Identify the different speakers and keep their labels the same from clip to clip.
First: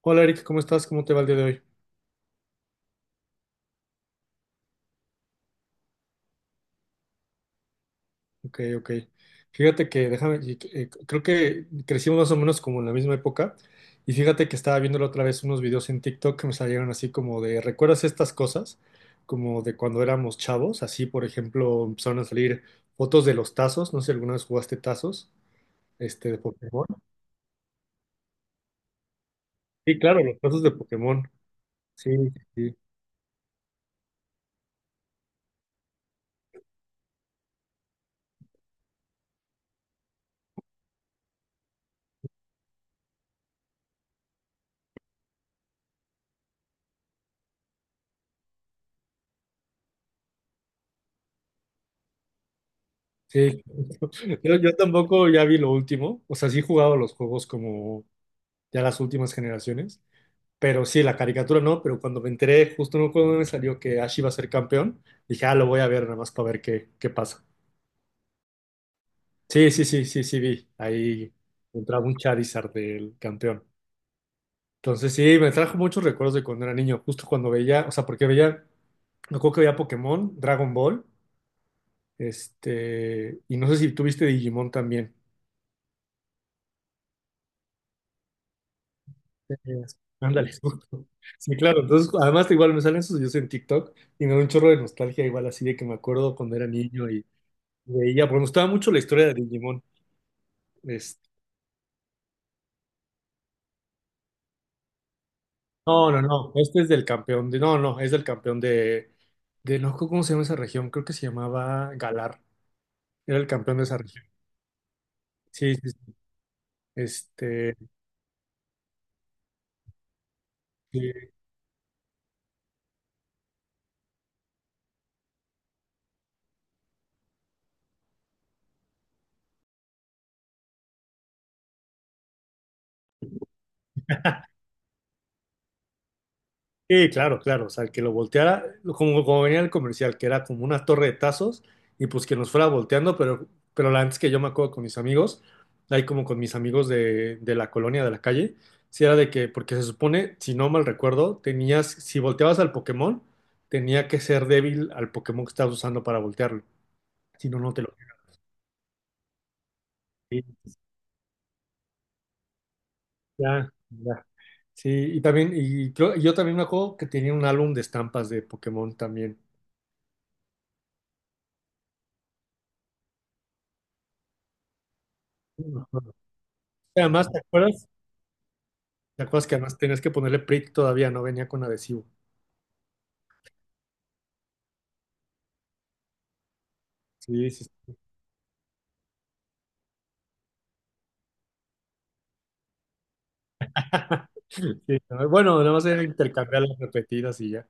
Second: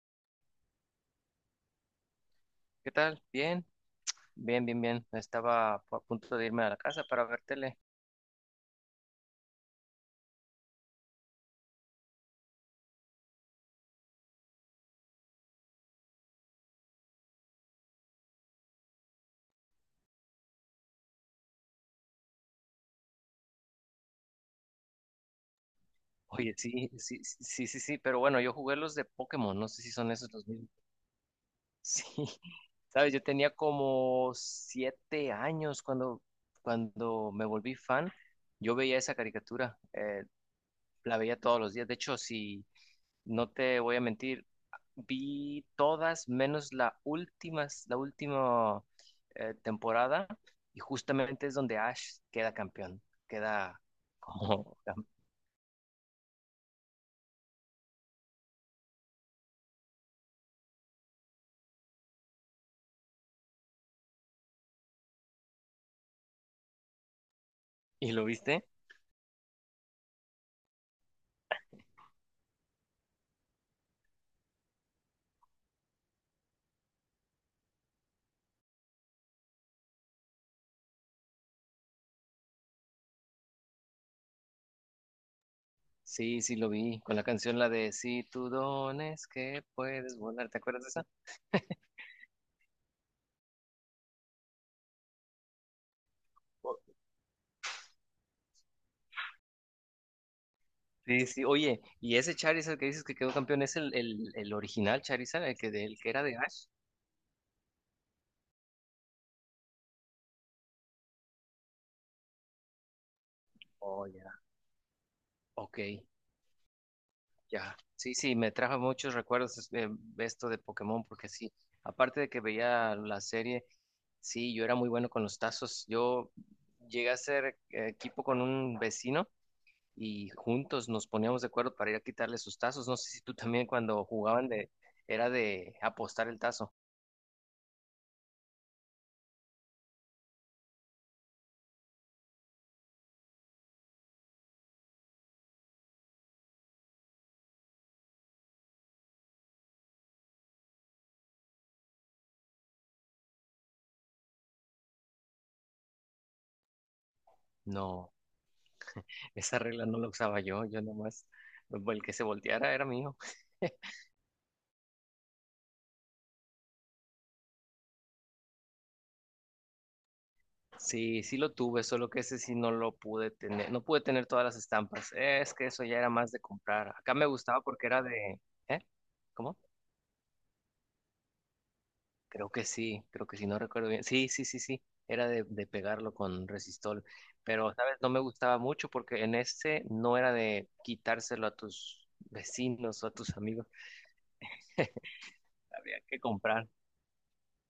Speaker 1: Hola Eric, ¿cómo estás? ¿Cómo te va el día de hoy?
Speaker 2: ¿Qué tal? Bien, bien, bien, bien. Estaba a punto de irme a la casa para ver tele.
Speaker 1: Ok. Fíjate que, déjame, creo que crecimos más o menos como en la misma época. Y fíjate que estaba viendo la otra vez unos videos en TikTok que me salieron así como de, ¿recuerdas estas cosas? Como de cuando éramos chavos. Así, por ejemplo, empezaron a salir fotos de los tazos. No sé si alguna vez jugaste tazos, de
Speaker 2: Oye, sí,
Speaker 1: Pokémon.
Speaker 2: sí, sí, sí, sí, sí, pero bueno, yo jugué los de Pokémon, no sé si
Speaker 1: Sí,
Speaker 2: son
Speaker 1: claro,
Speaker 2: esos
Speaker 1: los
Speaker 2: los
Speaker 1: tazos
Speaker 2: mismos.
Speaker 1: de Pokémon.
Speaker 2: Sí,
Speaker 1: Sí, sí,
Speaker 2: sabes, yo tenía como 7 años cuando me volví fan. Yo veía esa caricatura. La veía todos los días. De hecho, si no te voy a mentir, vi todas menos la última, temporada, y justamente es donde Ash queda campeón,
Speaker 1: sí.
Speaker 2: queda
Speaker 1: Sí, yo
Speaker 2: como cam-
Speaker 1: tampoco ya vi lo último. O sea, sí he jugado los juegos como ya las últimas generaciones. Pero sí, la caricatura no, pero cuando me enteré, justo no cuando me salió que Ash iba a ser campeón, dije, ah, lo voy a ver nada más para ver qué pasa.
Speaker 2: ¿Y lo viste?
Speaker 1: Sí, sí, sí, sí, sí, vi. Ahí entraba un Charizard del campeón. Entonces sí, me trajo muchos recuerdos de cuando era niño, justo cuando veía, o sea, porque veía, me acuerdo que veía Pokémon, Dragon Ball, y no sé si tuviste Digimon también.
Speaker 2: Sí, sí lo vi, con la canción la de Si tú dones
Speaker 1: Eh,
Speaker 2: que puedes volar,
Speaker 1: Ándale,
Speaker 2: ¿te acuerdas de esa?
Speaker 1: justo. Sí, claro. Entonces, además, igual me salen sus videos en TikTok y me da un chorro de nostalgia, igual así de que me acuerdo cuando era
Speaker 2: O-
Speaker 1: niño y veía, porque me gustaba mucho la historia de Digimon. Es-
Speaker 2: Sí, sí, oye, y ese Charizard que dices que quedó campeón es el original Charizard, el
Speaker 1: no,
Speaker 2: que
Speaker 1: no,
Speaker 2: era de
Speaker 1: no.
Speaker 2: Ash.
Speaker 1: Este es del campeón de. No, no, es del campeón de. De no, ¿cómo se llama esa región? Creo que se llamaba Galar. Era el campeón de esa
Speaker 2: Oh, ya.
Speaker 1: región. Sí,
Speaker 2: Ok,
Speaker 1: sí, sí. Este.
Speaker 2: ya, sí, sí, me trajo muchos recuerdos esto de Pokémon, porque
Speaker 1: Sí.
Speaker 2: sí, aparte de que veía la serie, sí, yo era muy bueno con los tazos. Yo llegué a ser equipo con un vecino y juntos nos poníamos de acuerdo para ir a quitarle sus tazos. No sé si tú también cuando jugaban de, era de apostar el tazo.
Speaker 1: Sí, claro, claro. O sea, que lo volteara, como, como venía el comercial, que era como una torre de tazos, y pues que nos fuera volteando, pero la antes que yo me acuerdo con mis amigos, ahí como con mis amigos de la colonia, de la calle, si era de que, porque se supone, si no mal recuerdo, tenías, si volteabas al Pokémon, tenía que ser débil al Pokémon que estabas usando para voltearlo. Si no, no te lo.
Speaker 2: No, esa regla no la usaba
Speaker 1: Sí,
Speaker 2: yo, nomás, el que se volteara era mío.
Speaker 1: ya, ya. Sí, yo también me acuerdo que tenía un álbum de estampas de Pokémon también.
Speaker 2: Sí, sí lo tuve, solo que ese sí no lo pude tener, no pude tener todas las estampas. Es
Speaker 1: Sí,
Speaker 2: que
Speaker 1: me
Speaker 2: eso ya era
Speaker 1: acuerdo.
Speaker 2: más de comprar. Acá me
Speaker 1: Además, ¿te
Speaker 2: gustaba
Speaker 1: acuerdas?
Speaker 2: porque era de, ¿eh?
Speaker 1: ¿Te acuerdas que
Speaker 2: ¿Cómo?
Speaker 1: además tenías que ponerle prick todavía? No venía con adhesivo.
Speaker 2: Creo que sí, no recuerdo bien. Sí, sí, sí, sí, era de pegarlo con resistol,
Speaker 1: Sí, sí.
Speaker 2: pero,
Speaker 1: sí.
Speaker 2: ¿sabes? No me gustaba mucho porque en este no era de quitárselo a tus vecinos o a tus amigos.
Speaker 1: Sí, no, bueno, nada más
Speaker 2: Había
Speaker 1: era
Speaker 2: que
Speaker 1: intercambiar
Speaker 2: comprar.
Speaker 1: las repetidas y ya.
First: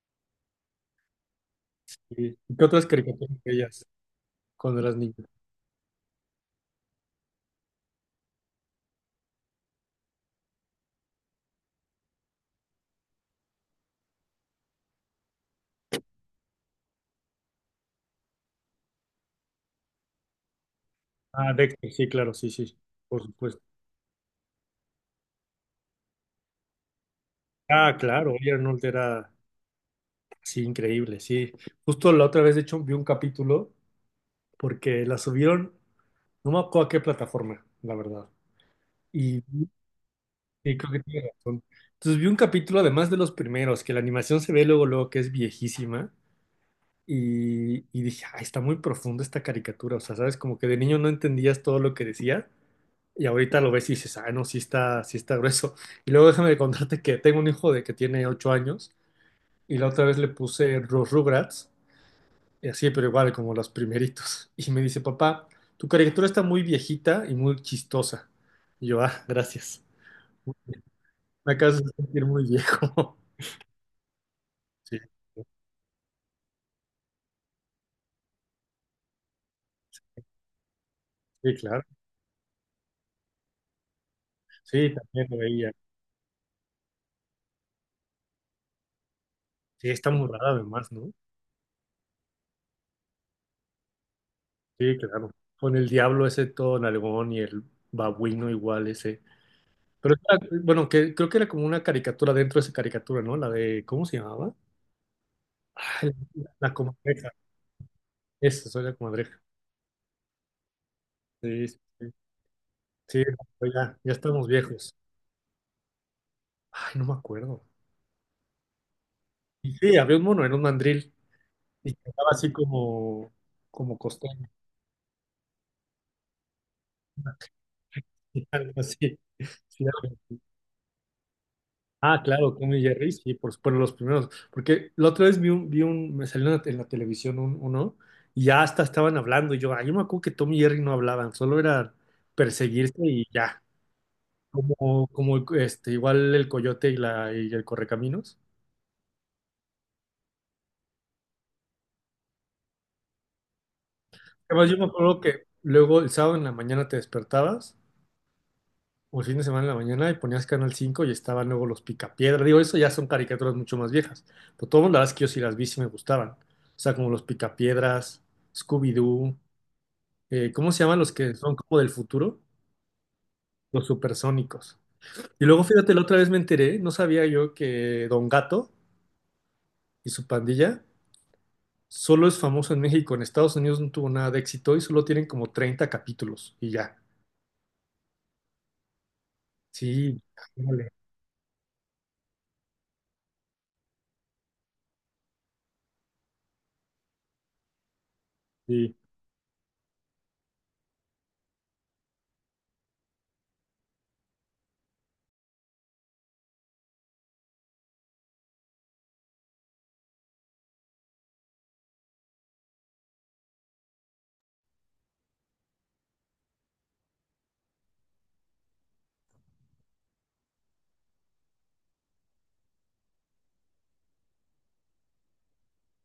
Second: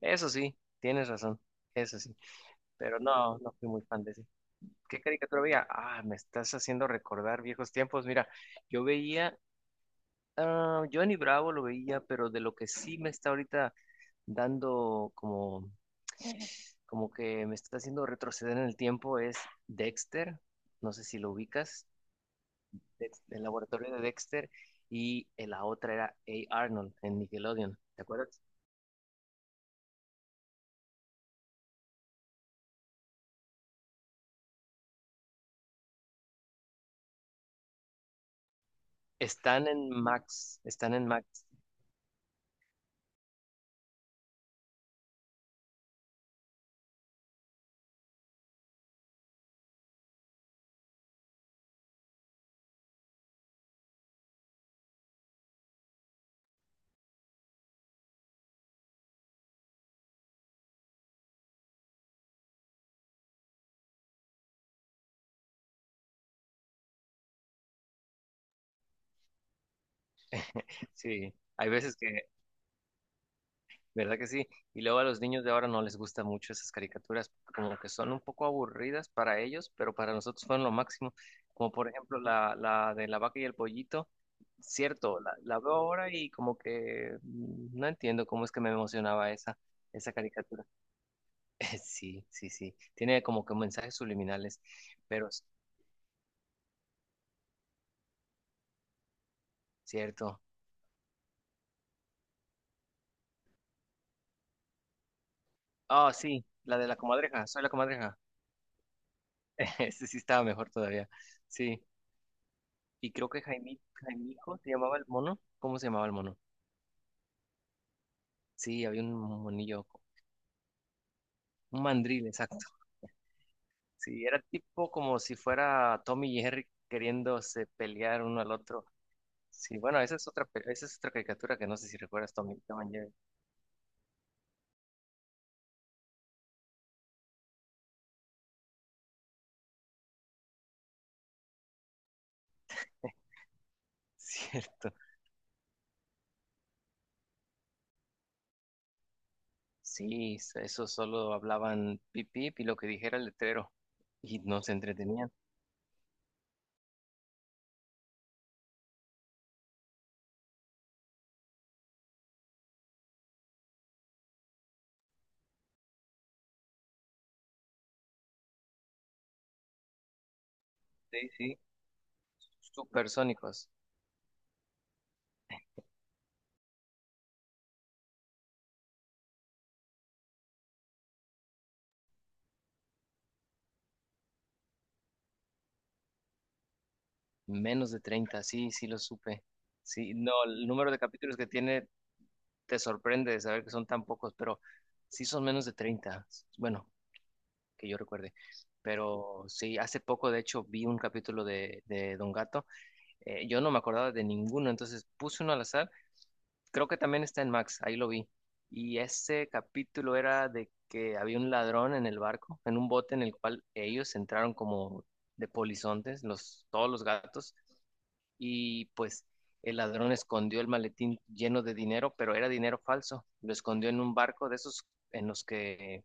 Speaker 2: Eso sí, tienes razón, eso sí,
Speaker 1: Sí. ¿Qué otras
Speaker 2: pero
Speaker 1: caricaturas
Speaker 2: no, no fui muy
Speaker 1: veías
Speaker 2: fan de ese.
Speaker 1: cuando eras
Speaker 2: ¿Qué
Speaker 1: niño?
Speaker 2: caricatura veía? Ah, me estás haciendo recordar viejos tiempos. Mira, yo veía, ah, Johnny Bravo lo veía, pero de lo que sí me está ahorita dando como que me está haciendo retroceder en el tiempo es Dexter. No sé si lo
Speaker 1: Ah,
Speaker 2: ubicas,
Speaker 1: Dexter, sí, claro, sí, sí, por
Speaker 2: El
Speaker 1: supuesto.
Speaker 2: laboratorio de Dexter. Y la otra era A. Arnold en Nickelodeon.
Speaker 1: Ah,
Speaker 2: ¿Te
Speaker 1: claro,
Speaker 2: acuerdas?
Speaker 1: Oye Arnold era, sí, increíble, sí. Justo la otra vez, de hecho, vi un capítulo porque la subieron, no me acuerdo a qué plataforma, la verdad. Y,
Speaker 2: Están en Max,
Speaker 1: y creo
Speaker 2: están
Speaker 1: que
Speaker 2: en
Speaker 1: tiene
Speaker 2: Max.
Speaker 1: razón. Entonces vi un capítulo, además de los primeros, que la animación se ve luego, luego que es viejísima. Y dije, ay, está muy profunda esta caricatura. O sea, sabes, como que de niño no entendías todo lo que decía. Y ahorita lo ves y dices, ah, no, sí está grueso. Y luego déjame contarte que tengo un hijo de que tiene 8 años. Y la otra vez le puse los Rugrats. Y así, pero igual, como los primeritos. Y me dice, papá, tu caricatura está muy viejita y muy chistosa. Y yo, ah, gracias.
Speaker 2: Sí,
Speaker 1: Me
Speaker 2: hay
Speaker 1: acabas de
Speaker 2: veces que.
Speaker 1: sentir muy viejo.
Speaker 2: ¿Verdad que sí? Y
Speaker 1: Sí,
Speaker 2: luego a los niños de ahora no les gustan mucho esas caricaturas, como que son un poco aburridas para ellos, pero para nosotros fueron lo máximo.
Speaker 1: sí,
Speaker 2: Como
Speaker 1: claro.
Speaker 2: por ejemplo la de la vaca y el pollito.
Speaker 1: Sí,
Speaker 2: Cierto,
Speaker 1: también
Speaker 2: la,
Speaker 1: lo
Speaker 2: la
Speaker 1: veía.
Speaker 2: veo ahora y como que no entiendo cómo es que me emocionaba esa,
Speaker 1: Sí, está
Speaker 2: esa
Speaker 1: muy rara
Speaker 2: caricatura.
Speaker 1: además, ¿no?
Speaker 2: Sí, sí, sí. Tiene como que mensajes subliminales,
Speaker 1: Sí,
Speaker 2: pero
Speaker 1: claro.
Speaker 2: es
Speaker 1: Con el diablo ese todo nalgón y el babuino igual ese. Pero era-
Speaker 2: cierto.
Speaker 1: bueno, que creo que era como una caricatura dentro de esa caricatura, ¿no? La de, ¿cómo se llamaba? Ay,
Speaker 2: Ah, sí,
Speaker 1: la
Speaker 2: la de la
Speaker 1: comadreja.
Speaker 2: comadreja, soy la comadreja.
Speaker 1: Esa, soy la comadreja.
Speaker 2: Ese sí estaba mejor todavía.
Speaker 1: Sí, sí,
Speaker 2: Sí.
Speaker 1: sí.
Speaker 2: Y
Speaker 1: Sí,
Speaker 2: creo que
Speaker 1: no, ya, ya estamos
Speaker 2: Jaimijo se
Speaker 1: viejos.
Speaker 2: llamaba el mono. ¿Cómo se llamaba el mono?
Speaker 1: Ay, no me acuerdo.
Speaker 2: Sí, había un
Speaker 1: Y
Speaker 2: monillo,
Speaker 1: sí, había un mono, era un mandril.
Speaker 2: un
Speaker 1: Y
Speaker 2: mandril,
Speaker 1: cantaba así
Speaker 2: exacto.
Speaker 1: como, como
Speaker 2: Sí, era
Speaker 1: costeño.
Speaker 2: tipo como si fuera Tommy y Jerry queriéndose pelear uno al
Speaker 1: Algo
Speaker 2: otro.
Speaker 1: así.
Speaker 2: Sí,
Speaker 1: Sí,
Speaker 2: bueno, esa es otra, caricatura que no sé si
Speaker 1: ah,
Speaker 2: recuerdas,
Speaker 1: claro, Tom
Speaker 2: Tom
Speaker 1: y
Speaker 2: and
Speaker 1: Jerry,
Speaker 2: Jerry.
Speaker 1: sí, por supuesto los primeros. Porque la otra vez me salió en la televisión uno, y ya hasta estaban hablando, y yo, ay, yo me acuerdo que Tom y Jerry no hablaban, solo era perseguirse y ya.
Speaker 2: Cierto.
Speaker 1: Como, como este, igual el coyote y la, y el correcaminos.
Speaker 2: Sí, eso solo hablaban pip pip y lo que dijera el letrero. Y no
Speaker 1: Además,
Speaker 2: se
Speaker 1: yo me acuerdo
Speaker 2: entretenían.
Speaker 1: que luego el sábado en la mañana te despertabas, o el fin de semana en la mañana, y ponías Canal 5 y estaban luego los Picapiedra. Digo, eso ya son caricaturas mucho más viejas. Pero todas las que yo sí las vi sí me gustaban. O sea, como los Picapiedras, Scooby-Doo. Eh, ¿cómo se llaman los
Speaker 2: Sí,
Speaker 1: que son
Speaker 2: sí.
Speaker 1: como del futuro?
Speaker 2: Supersónicos.
Speaker 1: Los supersónicos. Y luego, fíjate, la otra vez me enteré, no sabía yo que Don Gato y su pandilla solo es famoso en México, en Estados Unidos no tuvo nada de éxito y solo tienen como 30 capítulos y ya.
Speaker 2: Menos de 30, sí, sí lo supe. Sí,
Speaker 1: Sí,
Speaker 2: no, el
Speaker 1: ándale,
Speaker 2: número de capítulos que tiene te sorprende de saber que son tan pocos, pero sí son menos de 30, bueno, que yo recuerde.
Speaker 1: sí.
Speaker 2: Pero sí, hace poco de hecho vi un capítulo de Don Gato. Yo no me acordaba de ninguno, entonces puse uno al azar. Creo que también está en Max, ahí lo vi. Y ese capítulo era de que había un ladrón en el barco, en un bote en el cual ellos entraron como de polizontes, todos los gatos, y pues el ladrón escondió el maletín lleno de dinero, pero era dinero falso. Lo escondió en un barco de esos en los que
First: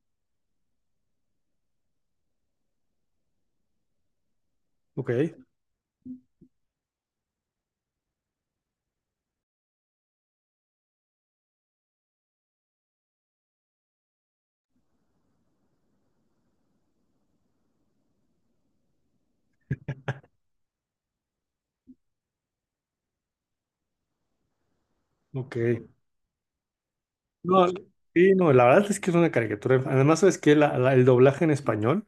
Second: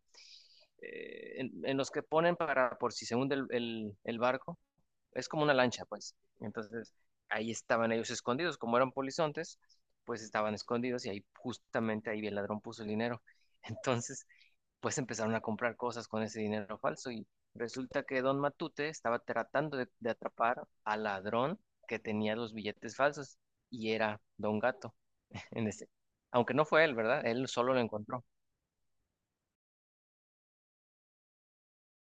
Speaker 2: en los que ponen para por si se hunde el barco.
Speaker 1: Ok,
Speaker 2: Es como una lancha, pues. Entonces, ahí estaban ellos escondidos, como eran polizontes, pues estaban escondidos y ahí justamente ahí el ladrón puso el dinero. Entonces, pues empezaron a comprar cosas con ese dinero falso y resulta que Don Matute estaba tratando de atrapar al ladrón que tenía los billetes falsos y era Don Gato
Speaker 1: ok.
Speaker 2: en ese. Aunque no fue él, ¿verdad? Él
Speaker 1: No,
Speaker 2: solo lo encontró.
Speaker 1: sí, no, la verdad es que es una caricatura. Además, sabes que el doblaje en español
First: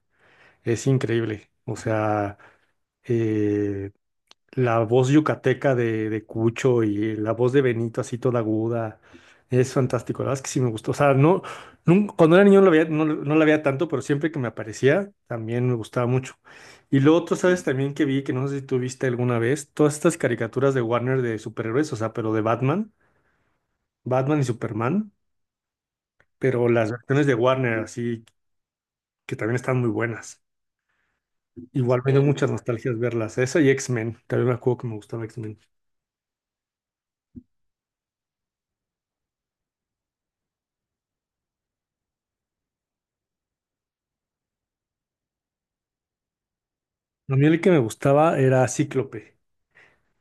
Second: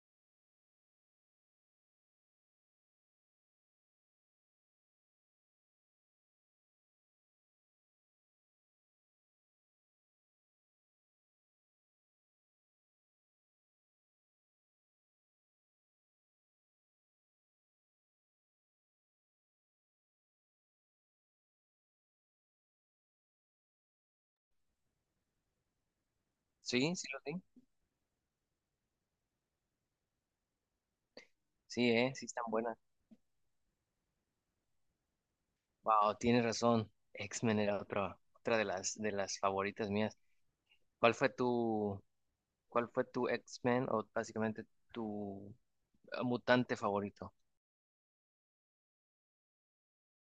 Speaker 1: es increíble. O sea, eh, la voz yucateca de Cucho y la voz de Benito así toda aguda. Es fantástico, la verdad es que sí me gustó. O sea, no, cuando era niño no la veía, no la veía tanto, pero siempre que me aparecía también me gustaba mucho. Y lo otro, ¿sabes? También que vi, que no sé si tú viste alguna vez, todas estas caricaturas de Warner de superhéroes, o sea, pero de Batman, Batman y Superman, pero las
Speaker 2: Sí, sí lo
Speaker 1: versiones de
Speaker 2: vi.
Speaker 1: Warner, así que también están muy buenas.
Speaker 2: Sí,
Speaker 1: Igual me dio
Speaker 2: sí están
Speaker 1: muchas
Speaker 2: buenas.
Speaker 1: nostalgias verlas. Esa y X-Men, también me acuerdo que me gustaba X-Men.
Speaker 2: Wow, tienes razón. X-Men era otra de las favoritas mías. ¿Cuál fue tu, Cuál fue tu X-Men o básicamente tu mutante favorito?
Speaker 1: A mí el que me gustaba era Cíclope.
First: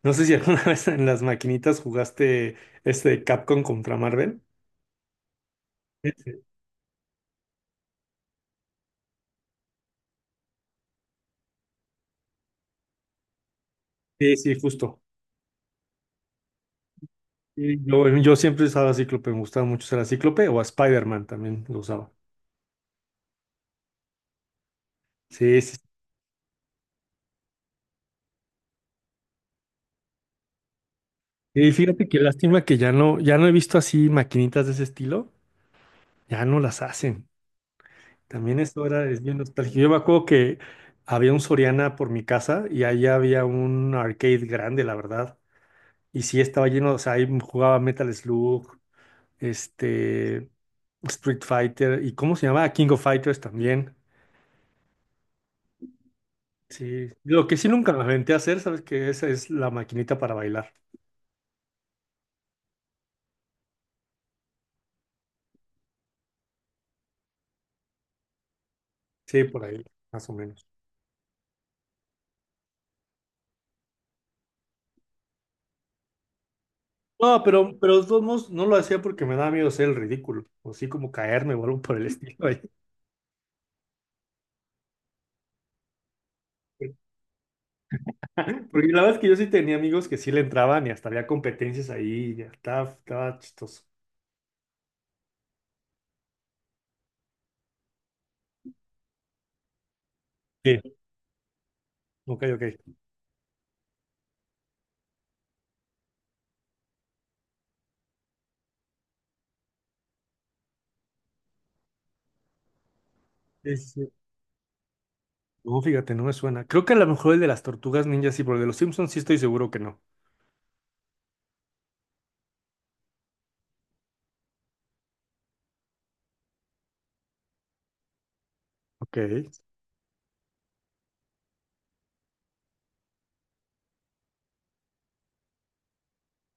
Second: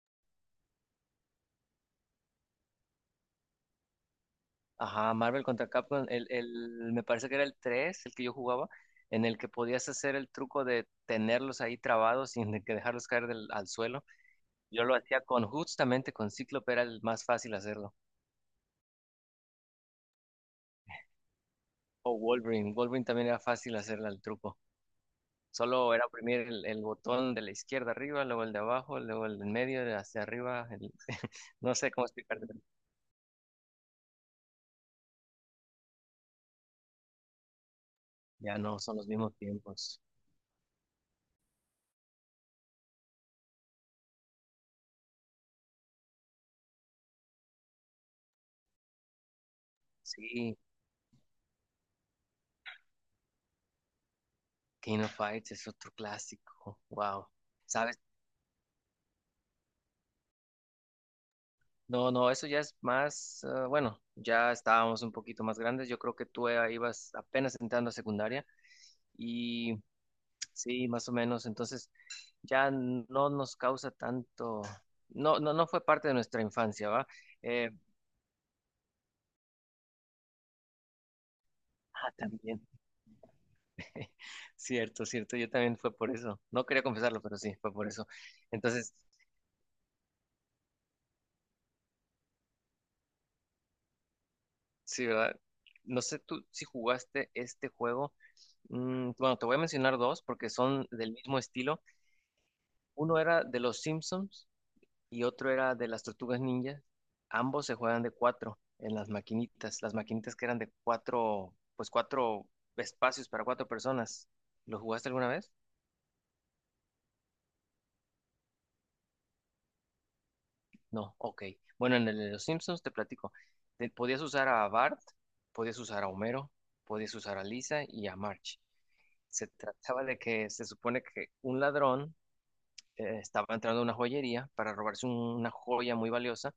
Speaker 1: No sé si alguna vez en las maquinitas jugaste Capcom contra Marvel.
Speaker 2: Ajá, Marvel contra Capcom,
Speaker 1: Ese.
Speaker 2: me parece que era el 3 el que yo jugaba, en el que podías hacer el truco de tenerlos ahí trabados sin de que dejarlos caer al suelo.
Speaker 1: Sí, sí,
Speaker 2: Yo lo
Speaker 1: justo.
Speaker 2: hacía con justamente con Cíclope, era el más fácil
Speaker 1: Sí,
Speaker 2: hacerlo.
Speaker 1: yo siempre usaba Cíclope, me gustaba mucho usar a Cíclope o a Spider-Man también lo usaba.
Speaker 2: O Wolverine también era fácil hacerle al truco.
Speaker 1: Sí, sí.
Speaker 2: Solo era oprimir el botón de la izquierda arriba, luego el de abajo, luego el del medio, de hacia arriba.
Speaker 1: Y
Speaker 2: No sé cómo
Speaker 1: fíjate qué
Speaker 2: explicarte.
Speaker 1: lástima que ya no he visto así maquinitas de ese estilo, ya no las hacen.
Speaker 2: Ya
Speaker 1: También
Speaker 2: no
Speaker 1: esto
Speaker 2: son los
Speaker 1: era, es
Speaker 2: mismos
Speaker 1: bien nostálgico. Yo me
Speaker 2: tiempos.
Speaker 1: acuerdo que había un Soriana por mi casa y ahí había un arcade grande, la verdad. Y sí estaba lleno, o sea, ahí jugaba Metal Slug, este,
Speaker 2: Sí,
Speaker 1: Street Fighter y ¿cómo se llamaba King of Fighters también.
Speaker 2: King of Fights es otro clásico.
Speaker 1: Sí,
Speaker 2: Wow.
Speaker 1: lo que sí nunca me aventé a hacer, ¿sabes que Esa es la maquinita para bailar.
Speaker 2: No, no, eso ya es más, bueno, ya estábamos un poquito más grandes. Yo creo que tú ibas apenas entrando a secundaria
Speaker 1: Sí, por
Speaker 2: y
Speaker 1: ahí, más o menos.
Speaker 2: sí, más o menos. Entonces ya no nos causa tanto, no, no, no fue parte de nuestra infancia, ¿va?
Speaker 1: No,
Speaker 2: Eh,
Speaker 1: pero de todos modos no lo hacía porque me daba miedo ser el ridículo, o así como caerme o algo por el
Speaker 2: ah,
Speaker 1: estilo ahí.
Speaker 2: también. Cierto, cierto. Yo también fue por eso. No quería confesarlo, pero sí, fue por eso.
Speaker 1: Porque
Speaker 2: Entonces,
Speaker 1: la verdad es que yo sí tenía amigos que sí le entraban y hasta había competencias ahí, ya estaba, estaba chistoso.
Speaker 2: sí, ¿verdad? No sé tú si jugaste este juego. Bueno, te voy a mencionar dos porque son
Speaker 1: Sí,
Speaker 2: del mismo estilo.
Speaker 1: ok, ok.
Speaker 2: Uno era de los Simpsons y otro era de las Tortugas Ninjas. Ambos se juegan de cuatro en las maquinitas. Las maquinitas que eran de cuatro, pues cuatro espacios para cuatro
Speaker 1: Sí, sí, sí.
Speaker 2: personas. ¿Lo jugaste alguna vez?
Speaker 1: No, fíjate, no me suena. Creo que a lo mejor el de las tortugas ninjas sí, pero el de los Simpsons sí estoy seguro que no.
Speaker 2: No, ok. Bueno, en el de los Simpsons te platico. Podías usar a Bart, podías usar a Homero, podías usar a Lisa y a March.
Speaker 1: Ok.
Speaker 2: Se trataba de que se supone que un ladrón estaba entrando a una joyería para robarse una joya muy valiosa,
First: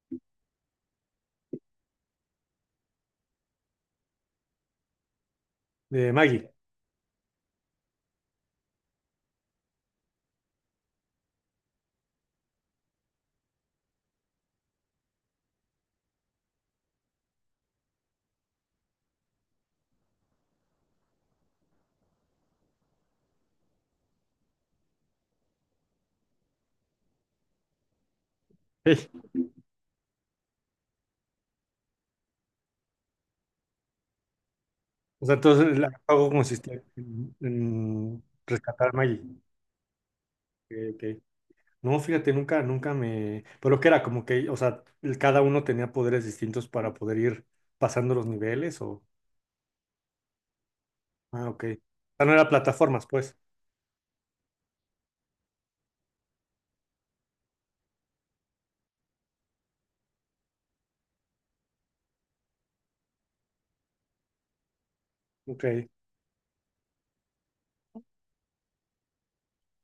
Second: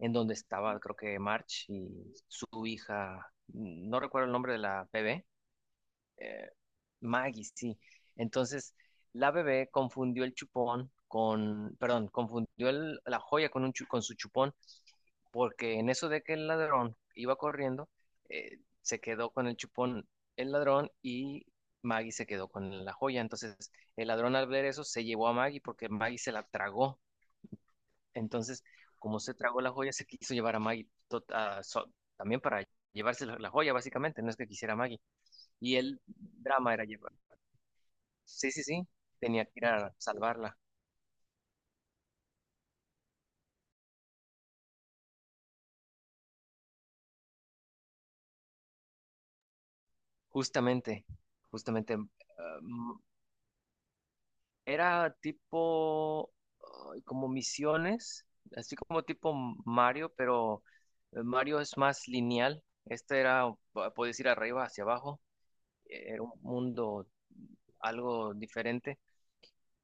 Speaker 2: en donde estaba, creo que March y su hija, no recuerdo el nombre de la bebé,
Speaker 1: De Maggie.
Speaker 2: eh, Maggie, sí. Entonces, la bebé confundió el chupón con, perdón, confundió la joya con su chupón, porque en eso de que el ladrón iba corriendo, se quedó con el chupón el ladrón y Maggie se quedó con la joya. Entonces, el ladrón al ver eso se llevó a Maggie porque Maggie se la tragó. Entonces,
Speaker 1: Sí.
Speaker 2: como se tragó la joya, se quiso llevar a Maggie también para llevarse la joya, básicamente, no es que quisiera a Maggie.
Speaker 1: O sea, entonces
Speaker 2: Y
Speaker 1: el
Speaker 2: el
Speaker 1: pago
Speaker 2: drama
Speaker 1: consistía
Speaker 2: era llevar.
Speaker 1: en
Speaker 2: Sí, sí, sí,
Speaker 1: rescatar a Maggie.
Speaker 2: tenía que ir a salvarla.
Speaker 1: Ok, ok. No, fíjate, nunca, nunca me. Pero que era como que, o sea, el- cada uno tenía poderes distintos para poder ir pasando los niveles o.
Speaker 2: Justamente,
Speaker 1: Ah, ok. O
Speaker 2: justamente,
Speaker 1: sea, no era plataformas, pues.
Speaker 2: era tipo ay, como misiones, así como tipo Mario, pero Mario es más lineal. Este era, puedes ir arriba, hacia abajo,
Speaker 1: Ok.
Speaker 2: era un mundo algo diferente.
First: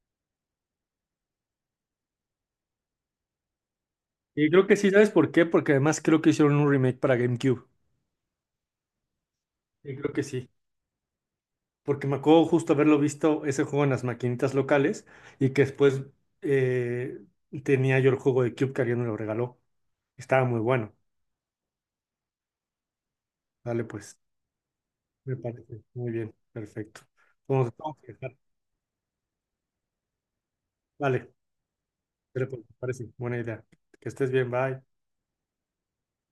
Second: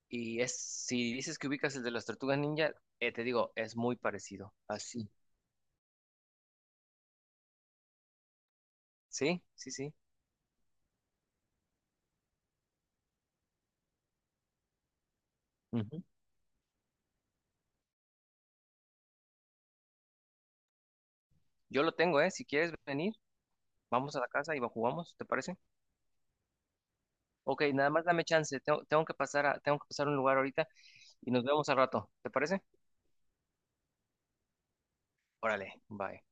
Speaker 2: Y es, si dices que ubicas el de las tortugas ninja, te digo, es muy
Speaker 1: Y
Speaker 2: parecido.
Speaker 1: creo que sí, ¿sabes
Speaker 2: Así.
Speaker 1: por qué? Porque además creo que hicieron un remake para GameCube.
Speaker 2: Sí, sí, sí.
Speaker 1: Sí, creo que sí. Porque me acuerdo justo haberlo visto ese juego en las maquinitas locales y que después
Speaker 2: Ujú.
Speaker 1: eh, tenía yo el juego de Cube que alguien me lo regaló. Estaba muy bueno.
Speaker 2: Yo lo tengo, ¿eh? Si quieres venir.
Speaker 1: Dale,
Speaker 2: Vamos
Speaker 1: pues,
Speaker 2: a la casa y jugamos, ¿te
Speaker 1: me
Speaker 2: parece?
Speaker 1: parece. Muy bien, perfecto.
Speaker 2: Ok,
Speaker 1: Vamos,
Speaker 2: nada
Speaker 1: vamos
Speaker 2: más
Speaker 1: a
Speaker 2: dame
Speaker 1: dejar.
Speaker 2: chance. Tengo que pasar a un lugar ahorita
Speaker 1: Dale,
Speaker 2: y nos vemos al rato. ¿Te
Speaker 1: dale, pues,
Speaker 2: parece?
Speaker 1: me parece. Buena idea. Que estés bien, bye.
Speaker 2: Órale, bye.